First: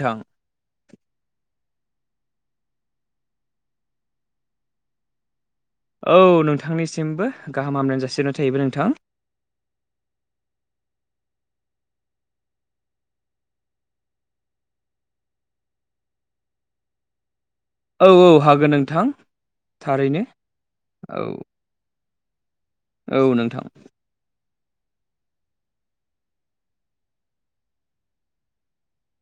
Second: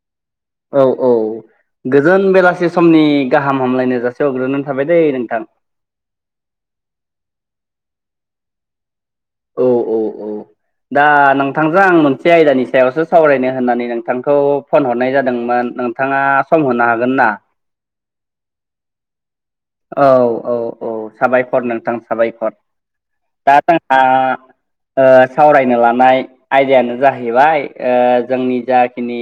थां औ औ गोजोन बेलासि समनि गाहाम हामलायनो जासे हरग्रोनानै थाबाय दै नोंथां औ नोंथांनिसिमबो गाहाम हामलायनाय जासिहरनाय थाहैबाय नोंथां औ औ औ दा नोंथांजों आं मोनसे आयदानि सायावसो सावरायनो होननानै नोंथांखौ फन हरनाय जादोंमोन नोंथाङा सम होनो हागोन ना औ औ हागोन नोंथां औ थारैनो औ औ साबायखर नोंथां साबायखर औ दा नोंथां जोंहा सावरायनो लानाय आयदायानो जाहैबाय जोंनि जाखिनि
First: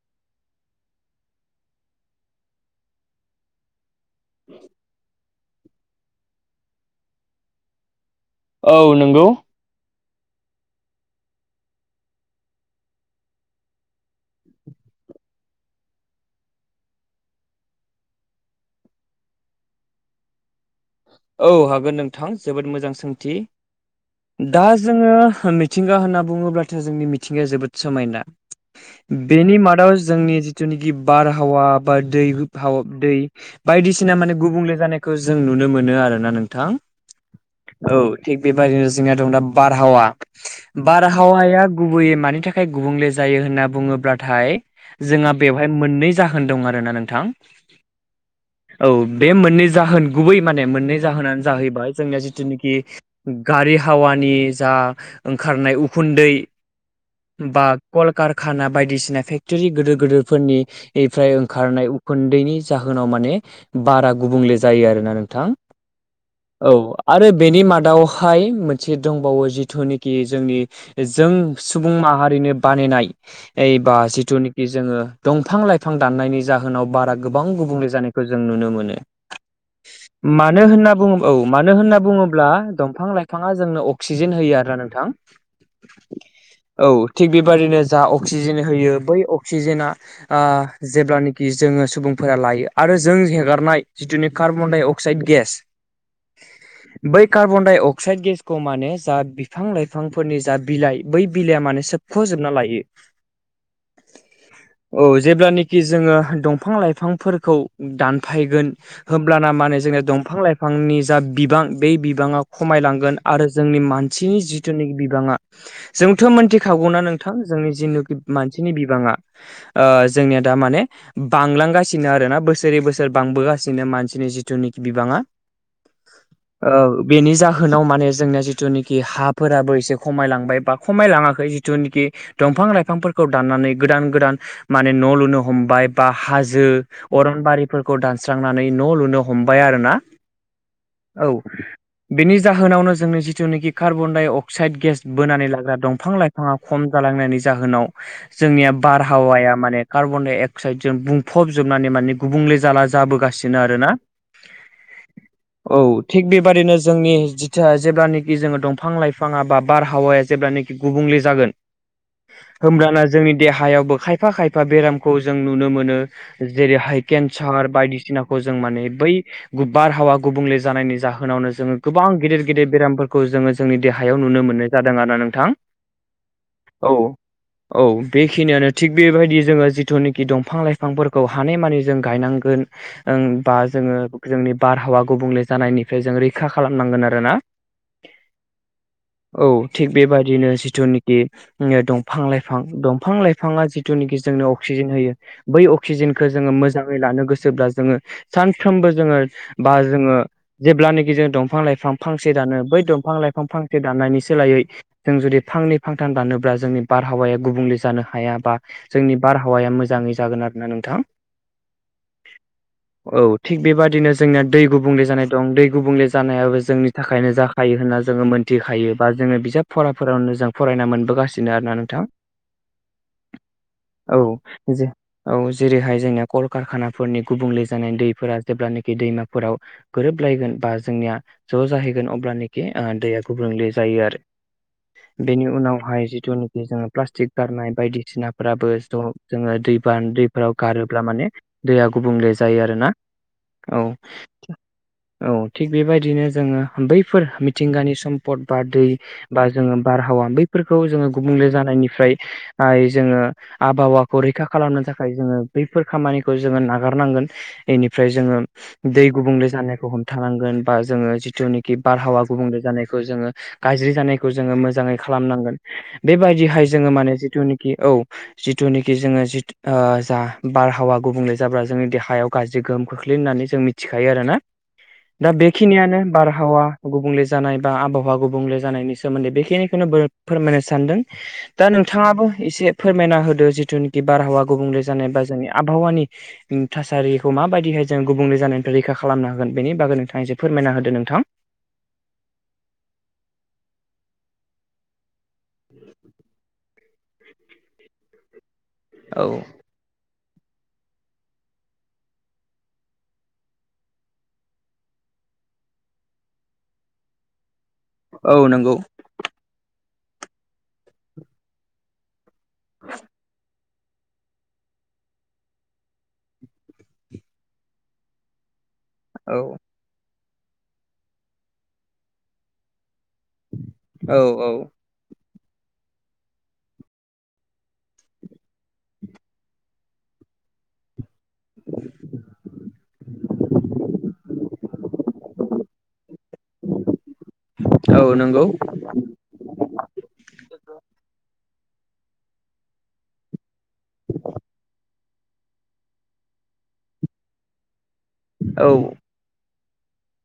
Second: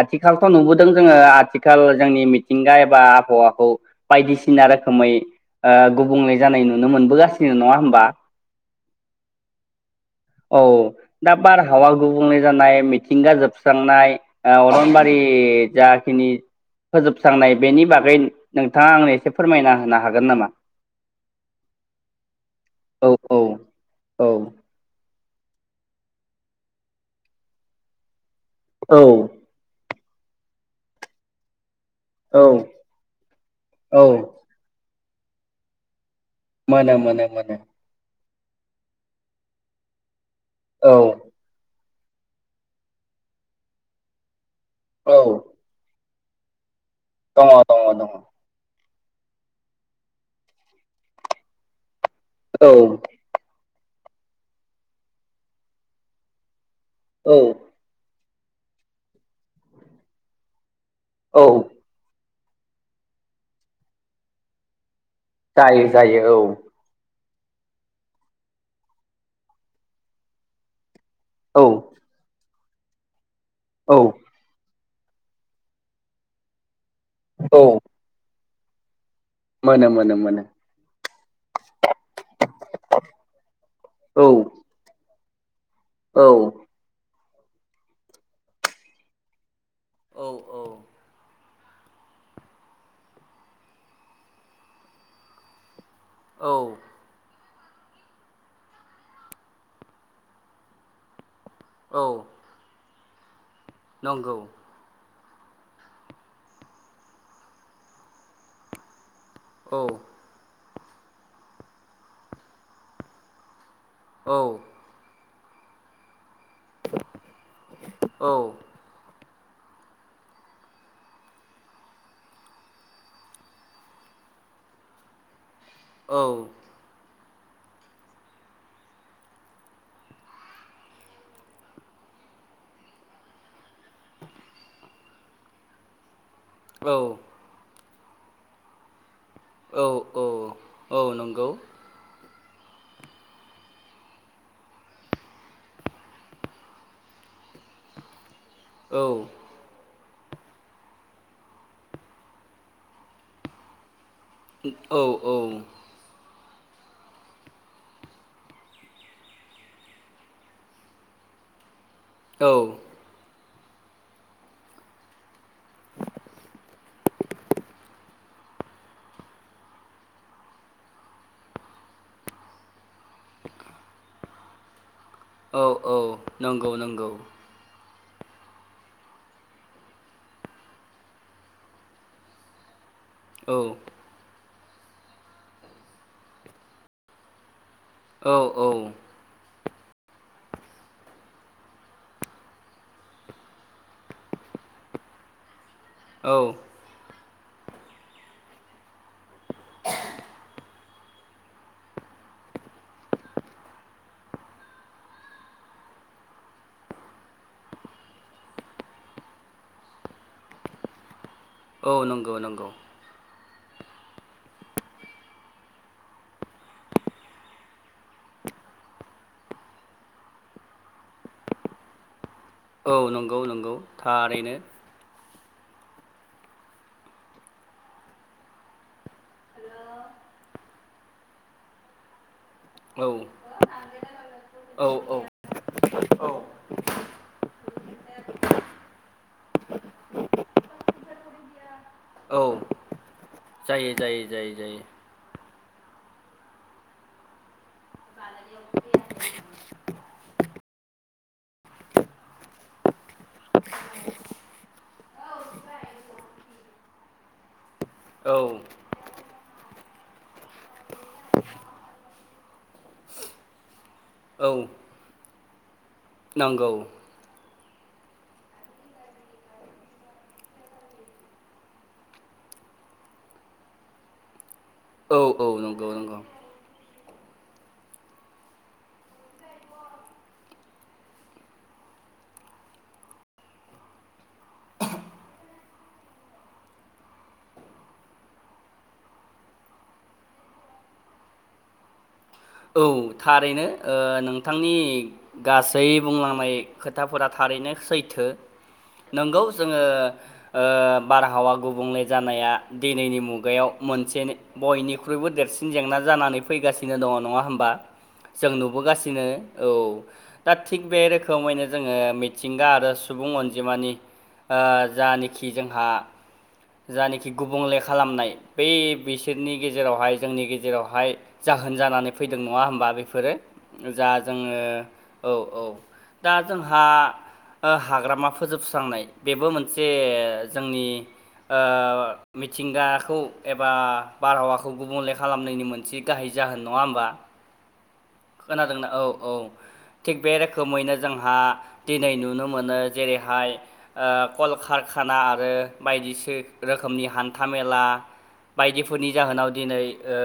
आथिखालथ' नुबोदों जोङो आथिखाल जोंनि मिथिंगा एबा आबहावाखौ बाय सिना रोखोमै गुबुंले जानाय नुनो मोनबोगासिनो नङा होमबा औ नंगौ औ दा बारहावा गुबुंले जानाय मिथिंगा जोबस्रांनाय अरनबारि जाखिनि फोजोबस्रांनाय बेनि बागै नोंथाङा आंनो एसे फोरमायना होनो हागोन नामा औ हागोन नोंथां जोबोद मोजां औ सोंथि औ औ दा जोङो मिथिंगा होनना बुङोब्लाथ' जोंनि मिथिंगाया जोबोद समायना औ बेनि मादाव जोंनि जिथुनाखि बारहावा बा दै औ दै औ बायदिसिना माने गुबुंले जानायखौ जों नुनो मोनो आरोना नों मोनो मोनो मोनो औ थिग बेबायदिनो जोंहा दं दा बारहावा औ बारहावाया गुबैयै मानि थाखाय गुबुंले जायो होनना बुङोब्लाथाय औ जोंहा बेवहाय मोननै जाहोन दं आरोना नोंथां दङ दङ दङ औ बे मोननै जाहोन गुबै माने मोननै जाहोनानो जाहैबाय जोंनिया जिथुनिखि गारि हावानि जा ओंखारनाय उखुन्दै औ बा कलकारखाना बायदिसिना फेक्टरि गिदिर गिदिरफोरनि फ्राय औ ओंखारनाय दैनि जाहोनाव माने बारा गुबुंले जायो आरोना नोंथां जायो जायो औ औ आरो बेनि मादावहाय मोनसे दंबावो जिथुनाखि जोंनि जों औ सुबुं माहारिनो बानायनाय बा औ जिथुनिखि कि जोङो दंफां लाइफां दाननायनि जाहोनाव बारा गोबां औ गुबुंले जानायखौ जों नुनो मोनो मोनो मोन मानो होनना बुङो औ मानो होनना बुङोब्ला दंफां लाइफाङा जोंनो औ अक्सिजेन होयो आरोना नोंथां औ औ थिग बेबायदिनो जा अक्सिजेन होयो बै अक्सिजेना औ आ जेब्ला कि जोङो सुबुंफोरा लायो आरो जों हेगारनाय जिथुनि कार्बनडाइ अक्साइड गेस औ बै कार्बन डाइ अक्साइड गेसखौ माने जा बिफां लाइफांफोरनि जा बिलाइ बै बिलाइया माने औ सोबख'जोबना लायो नंगौ औ जेब्लानाखि जोङो दंफां लाइफांफोरखौ दानफायगोन होब्लाना औ जोंनो दंफां लाइफांनि जा बिबां बेै बिबाङा खमायलांगोन आरो जोंनि मा औ नसिनि जिथुनिखि बिबाङा जोंथ' मोनथिखागौना नोंथां जोंनि जिनोखि औ मानसिनि बिबाङा ओ जोंनिया दा माने बांलांगासिनो आरोना बोसोरै बोसोर बांबोगासिनो मानसिनि जिथुनिकि बिबाङा औ ओ बेनि जाहोनाव माने जोंनिया जिथुनाखि हाफोराबो एसे खमायलांबाय बा खमायलाङाखै जिथुनाखि दंफां लाइफांफोरखौ दाननानै गोदान गोदान माने न' लुनो हमबाय बा हाजो औ अरनबारिफोरखौ दानस्रांनानै न' लुनो हमबाय औ आरोना औ औ बेनि जाहोनावनो जोंनि जिथुनाखि कार्बन डाइ अक्साइड गेस बोनानै लांग्रा दंफां लाइ फाङा खम जालांनायनि जाहोनाव जोंनिया औ बारहावाया माने कार्बनडाइ अक्साइडजों बुंफबजोबनानै माने गुबुंले जाला जाबोगासिनो आरोना औ औ औ थिग बेबादिनो जोंनि जिथि जेब्लानेखि जोङो दंफां लाइफाङा बा बारहावाया जेब्लाने गुबुंले जागोन औ होमब्लाना जोंनि देहायावबो खायफा खायफा बेरामखौ जों नुनो मोनो जेरैहाय केन्सार बायदिसिनाखौ जों माने बै बारहावा गुबुंले जानायनि जाहोनावनो जोङो गोबां गेदेर गेदेर बेरामफोरखौ जोङो जोंनि देहायाव नुनो मोनो जादों आरो नों औ औ नंगौ नंगौ औ बेखिनियानो थिग बेबायदि जोङो जिथुनाखि दंफां लाइफांफोरखौ हानायमानि जों गायनां गोन ओं औ बा जोङो जोंनि बारहावा गुबुंले जानायनिफ्राय जों रैखा खालामनांगोन आरोना औ औ औ थिग बेबायदिनो जिथुनाखि दंफां लाइफां दंफां लाइफाङा जिथुनाखि जोंनो अक्सिजेन होयो बै अक्सिजेनखौ औ जोङो मोजाङै लानो गोसोब्ला जोङो सानफ्रोमबो जोङो बा जोङो जेब्लानाखि जों दंफां लाइफां फांसे दानो बै दंफां लाइफां फांसे दानायनायनि सोलायै जों जुदि फांनै फांथाम दानोब्ला जोंनि बारहावाया गुबुंले जानो हाया बा जोंनि बारहावाया मोजाङै जागोन आरोना नोंथां औ नंगौ नंगौ औ थिग बेबादिनो जोंनिया दै गुबुंले जानाय दं दै गुबुंले जानायाबो जोंनि थाखायनो जा खायो होनना जोङो मोनथिखायो बा जोङो बिजाब फराफोरावनो जों फरायना मोनबोगासिनो आरोना नोंथां औ नंगौ नंगौ औ थारैनो जे औ जेरैहाय जोंनिया कलकारखानाफोरनि गुबुंले ज दैफोरा जेब्लखि दैमाफोराव गोरोबलायगोन बा जोंनिया ज' जाहैगोन अब्ला औ दैया गुब्रुंले जायो आरो औ औ बेनि उनावहाय जिथु जोङो प्लास्टिक गारनाय बायदिसिनाफोराबो ज' जोङो दैबान दैफोराव गारोब्ला माने दैया गुबुंले औ जायो आरोना औ जायो जायो जायो जायो। औ थिग बेबायदिनो जोङो बैफोर मिथिंगानि सम्पद बा दै बा जोङो बारहावा बैफोरखौ जोङो गुबुंले जानायनिफ्राय जोङो आबहावाखौ रैखा खालामनो थाखाय जोङो बैफोर खामानिखौ जोङो नागारनांगोन। बेनिफ्राय औ जोङो दै गुबुंले जानायखौ हमथानांगोन बा जोङो जिथुनाखि बारहावा गुबुंले जानायखौ जोङो गाज्रि जानायखौ जोङो औ मोजाङै खालामनांगोन बेबायदिहाय नंगौ जोङो माने जिथु औ जिथुनाखि जोङो जिु जा बारहावा गुबुंले जाब्ला जोंनि देहा हायाव गाज्रि गोहोम खोख्लै होननानै जों मिथिखायो आरो ना औ दा औ नंगौ बेखिनियानो नंगौ बारहावा गुबुंले जानाय बा आबहावा गुबुंले जानायनि सोमोन्दै बेखिनिखौनो फोरमायनो सानदों। दा नोंथाङाबो एसे फोरमायना होदो जिथुनिखि बारहावा गुबुंले जानाय बा जोंनि आबहावानि [inaudible] थासारिखौ माबायदिहाय जों गुबुंले जानायनिफ्राय रैखा खालामनो हागोन बेनि बागै नोंथाङ एसे फोरमायना होदो नोंथां। औ थारैनो नोंथांनि। गासै बुंलांनाय खोथाफोरा थारैनो सैथो नोंगौ। औ जोङो बारहावा गुबुंले जानाया दिनैनि मुगायाव मोनसे बयनिख्रुइबो देरसिन जेंना जानानै फैगासिनो दङ नङा हो होमबा औ जों नंगौ नुबोगासिनो औ दा थिग बे रोखोमैनो जोङो मिथिंगा आरो सुबुं अनजिमानि जानोखि जोंहा जानखि गुबुंले खालामनाय बै औ बिसोरनि गेजेराव जेरावहाय जोंनि गेजेरावहाय जाहोन जानानै फैदों नङा होमबा बेफोरो जा औ औ जोङो औ औ दा जोंहा हाग्रामा फोजोबस्रांनाय बेबो मोनसे जोंनि आ मिथिंगाखौ एबा बारहावाखौ गुबुंले खालामनायनि मोनसे गाहाय जाहोन नङा होमबा? औ नों खोनादोंना औ औ। थिग बे रोखोमैनो जोंहा दिनै नुनो मोनो जेरैहाय कलकारखाना आरो बायदिसिना रोखोमनि हान्था-मेला औ बायदिफोरनि जाहोनाव दिनै ओ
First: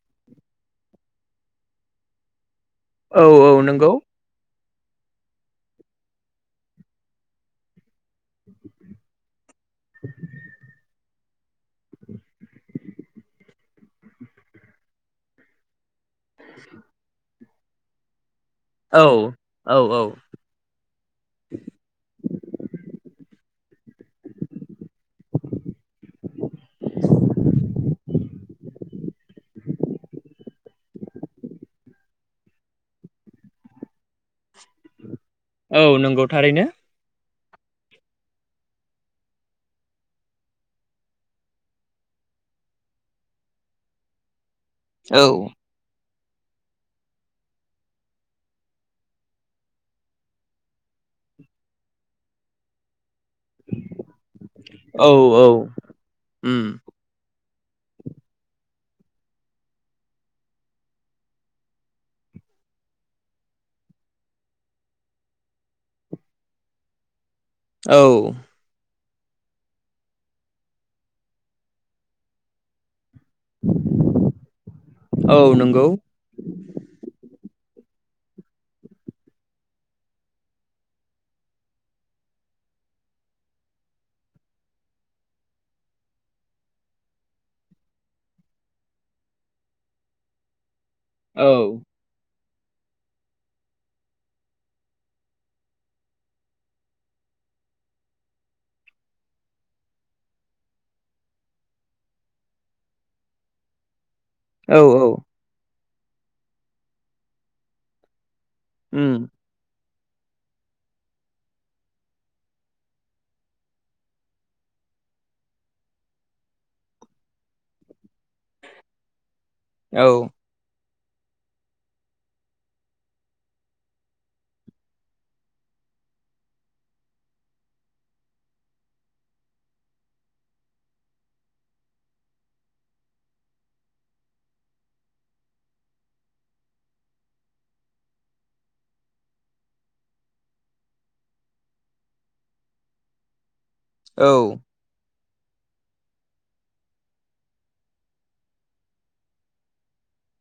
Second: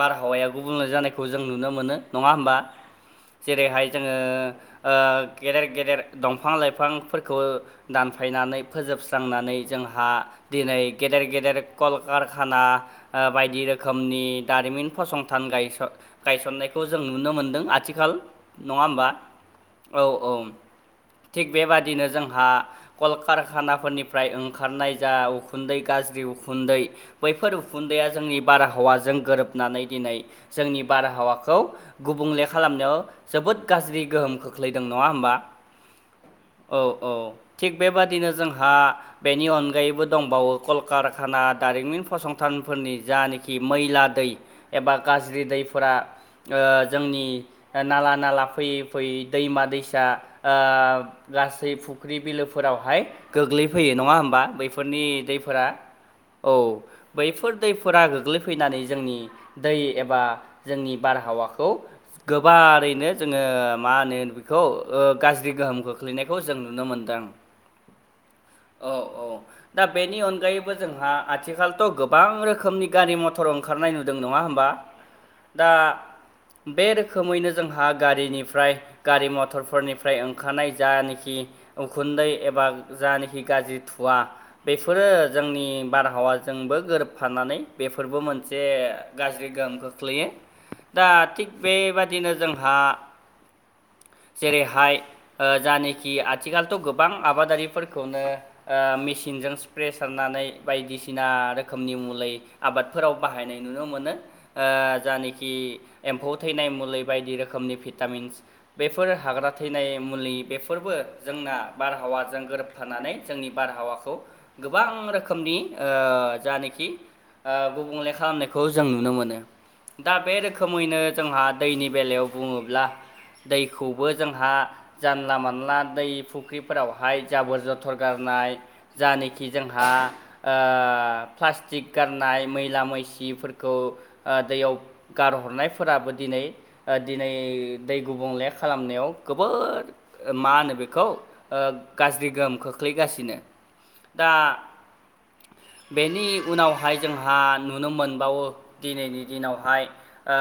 बारहावाया गुबुंले जानायख जों नुनो मोनो नङा होमबा औ औ जेरैहाय नंगौ जोङो। गेदेर गेदेर दंफां-लाइफांफोरखौ दानफायनानै फोजोबस्रांनानै जोंहा जहा दिनै गेदेर गेदेर कलकारखाना बायदि रोखोमनि दारिमिन फसंथान गायस' गायसननायखौ जों नुनो मोनदों आथिखाल नङा होमबा औ औ औ। थिग बेबादिनो जोंहा कलकारखानाफोरनिफ्राय ओंखारनाय जा उखुन्दै गाज्रि उखुन्दै बैफोर उखुन्दैआ जोंनि बारहावाजों गोरोबनानै दिनै जोंनि बारहावाखौ गुबुंले खालामनायाव जोबोद गाज्रि गोहोम खो खोख्लैदों नङा होमबा औ नंगौ थारैनो औ औ थिग बेबादिनो जोंहा बेनि अनगायैबो दंबावो कलकारखाना दारिमिन फसंथानफोरनि जानखि आरोखि मैला दै एबा औ गाज्रि दैफोरा जोंनि नाला नाला फैयै फैयै दैमा-दैसा गासै फुख्रि बिलोफोरावहाय गोग्लैफैयो नङा होमबा बैफोरनि औ औ दैफोरा औ। उम बैफोर दैफोरा गोग्लैफैनानै जोंनि दै एबा जोंनि बारहावाखौ गोबारैनो जोङो मा होनो बेखौ गाज्रि गोहोम खोख्लैनायखौ जों नुनो मोनदों। द औ। औ औ दा बेनि अनगायैबो जोंहा आथिखालथ' गोबां रोखोमनि गारि मथर ओंखारनाय नुदों नङा होनोमबा? औ दा नंगौ बे रोखोमैनो जोंहा गारिनिफ्राय। गारि मथरफोरनिफ्राय ओंखारनाय जानखि। उखुन्दै एबा जान हि गाज्रि थुवा। बेफोरो जोंनि बारहावाजोंबो गोरोबफानानै बेफोरबो मोनसे गाज्रि गोहोम खोख्लैयो। दा थिग औ बेबादिनो जोंहा जेरैहाय जानखि आथिखालथ' गोबां आबादारिफोरखौनो। मेसिनजों स्प्रे सारनानै बायदिसिना रोखोमनि मलै आबादफोराव बाहायनाय नुनो मोनो। ओ औ औ जानखि एम्फौ थैनाय मुलि बायदि रोखोमनि भिटामिन्स बेफोर उम हाग्रा। थैनाय मुलि बेफोरबो जोंना बारहावाजों गोरोबथानानै जोंनि बारहावाखौ। गोबां रोखोमनि ओ जानेखि गुबुंले खालामनायखौ जों नुनो मोनो। दा औ बे रोखोमैनो जोंहा दैनि बेलायाव बुङोब्ला दैखौबो जोंहा। जानला मोनानला दै फुख्रिफोरावहाय जाबोर जथर गारनाय। जानखि जोंहा ओ प्लास्टिक गारनाय मैला मैसिफोरखौ दैयाव। गारहरनायफोराबो दिनै दिनै दै गुबुंले खालामनायाव गोबां मा होनो बेखौ गाज्रि गोहोम खोख्लैगासिनो। औ दा बेनि उनावहाय जोंहा नुनो मोनबावो दिनैनि दिनावहाय। ओ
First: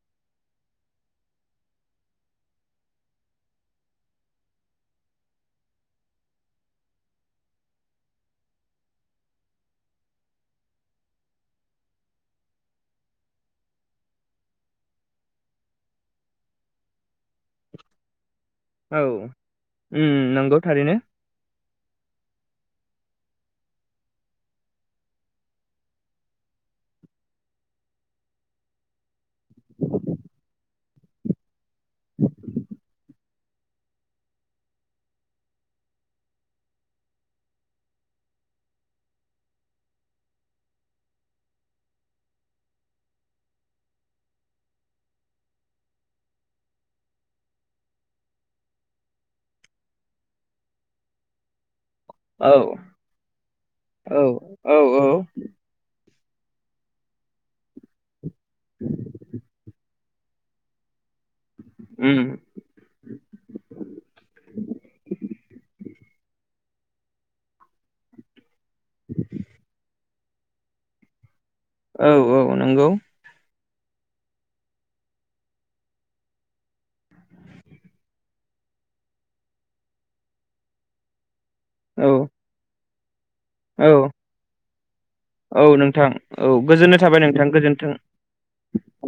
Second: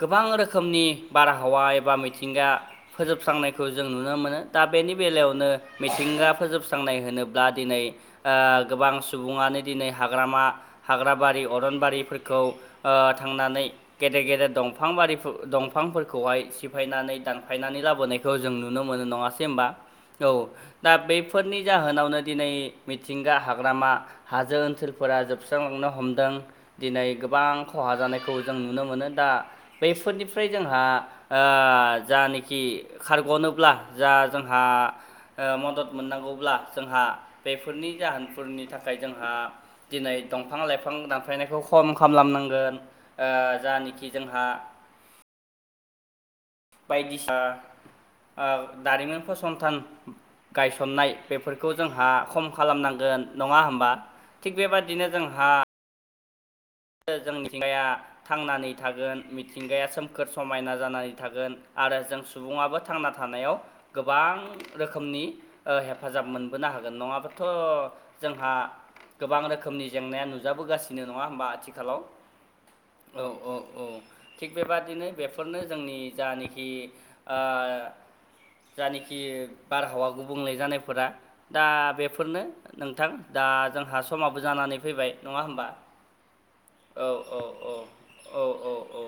गोबां रोखोमनि बारहावा एबा मिथिंगा फोजोबस्रांनायखौ जों नुनो मोनो दा बेनि बेलायावनो मिथिंगा फोजोबस्रांनाय होनोब्ला दिनै। ओ गोबां सुबुङानो दिनै हाग्रामा हाग्राबारि अरनबारिफोरखौ। थांनानै गेदेर गेदेर दंफां बारि दंफांफोरखौहाय सिफायनानै दानफायनानै लाबोनायखौ जों नु‌ नों औ मोनो नाङासै होनबा। उम नंगौ थारैनो फोरनि जाहोनावनो दिनै मिथिंगा हाग्रामा हाजो ओनसोलफोरा जोबस्रांलांनो हमदों दिनै गोबां। खहा जानायखौ जों नुनो मोनो दा बेफोरनिफ्राय जोंहा ओ जानखि खारग'नोब्ला जा जोंहा मदद मोननांगौब्ला जोंहा बेफोरनि जाहोनफोरनि थाखाय जोंहा। दिनै दंफां लाइफां दानफायनायखौ खम खालामनांगोन। जानाखि जोंहा। बायदिसि ओ दारिमिन फसंथान गायसननाय बेफोरखौ जोंहा खम औ खालामनांगोन नङा होमबा औ थिग औ औ बेबादिनो जोंहा जों मिथिंगाया थांनानै थागोन मिथिंगाया सोमखोर समायना जानानै थागोन। आरो उम जों सुबुाबो थांना थानायाव गोबां रोखोमनि। हेफाजाब मोनबोनो हागोन नङाबाथ' जोंहा गोबां रोखोमनि जेंनाया नुजाबोगासिनो नङा होमबा आथिखालाव। औ औ नंगौ। औ औ औ। थिग बेबादिनो बेफोरनो जोंनि जानेखि ओ जानेखि बारहावा गुबुंले जानायफोरा। दा औ बेफोरनो नोंथां दा औ जोंहा समाबो जानानै फैबाय नङा औ होमबा। नोंथां औ गोजोननाय औ थाबाय औ नोंथां औ गोजोन्थों। औ औ औ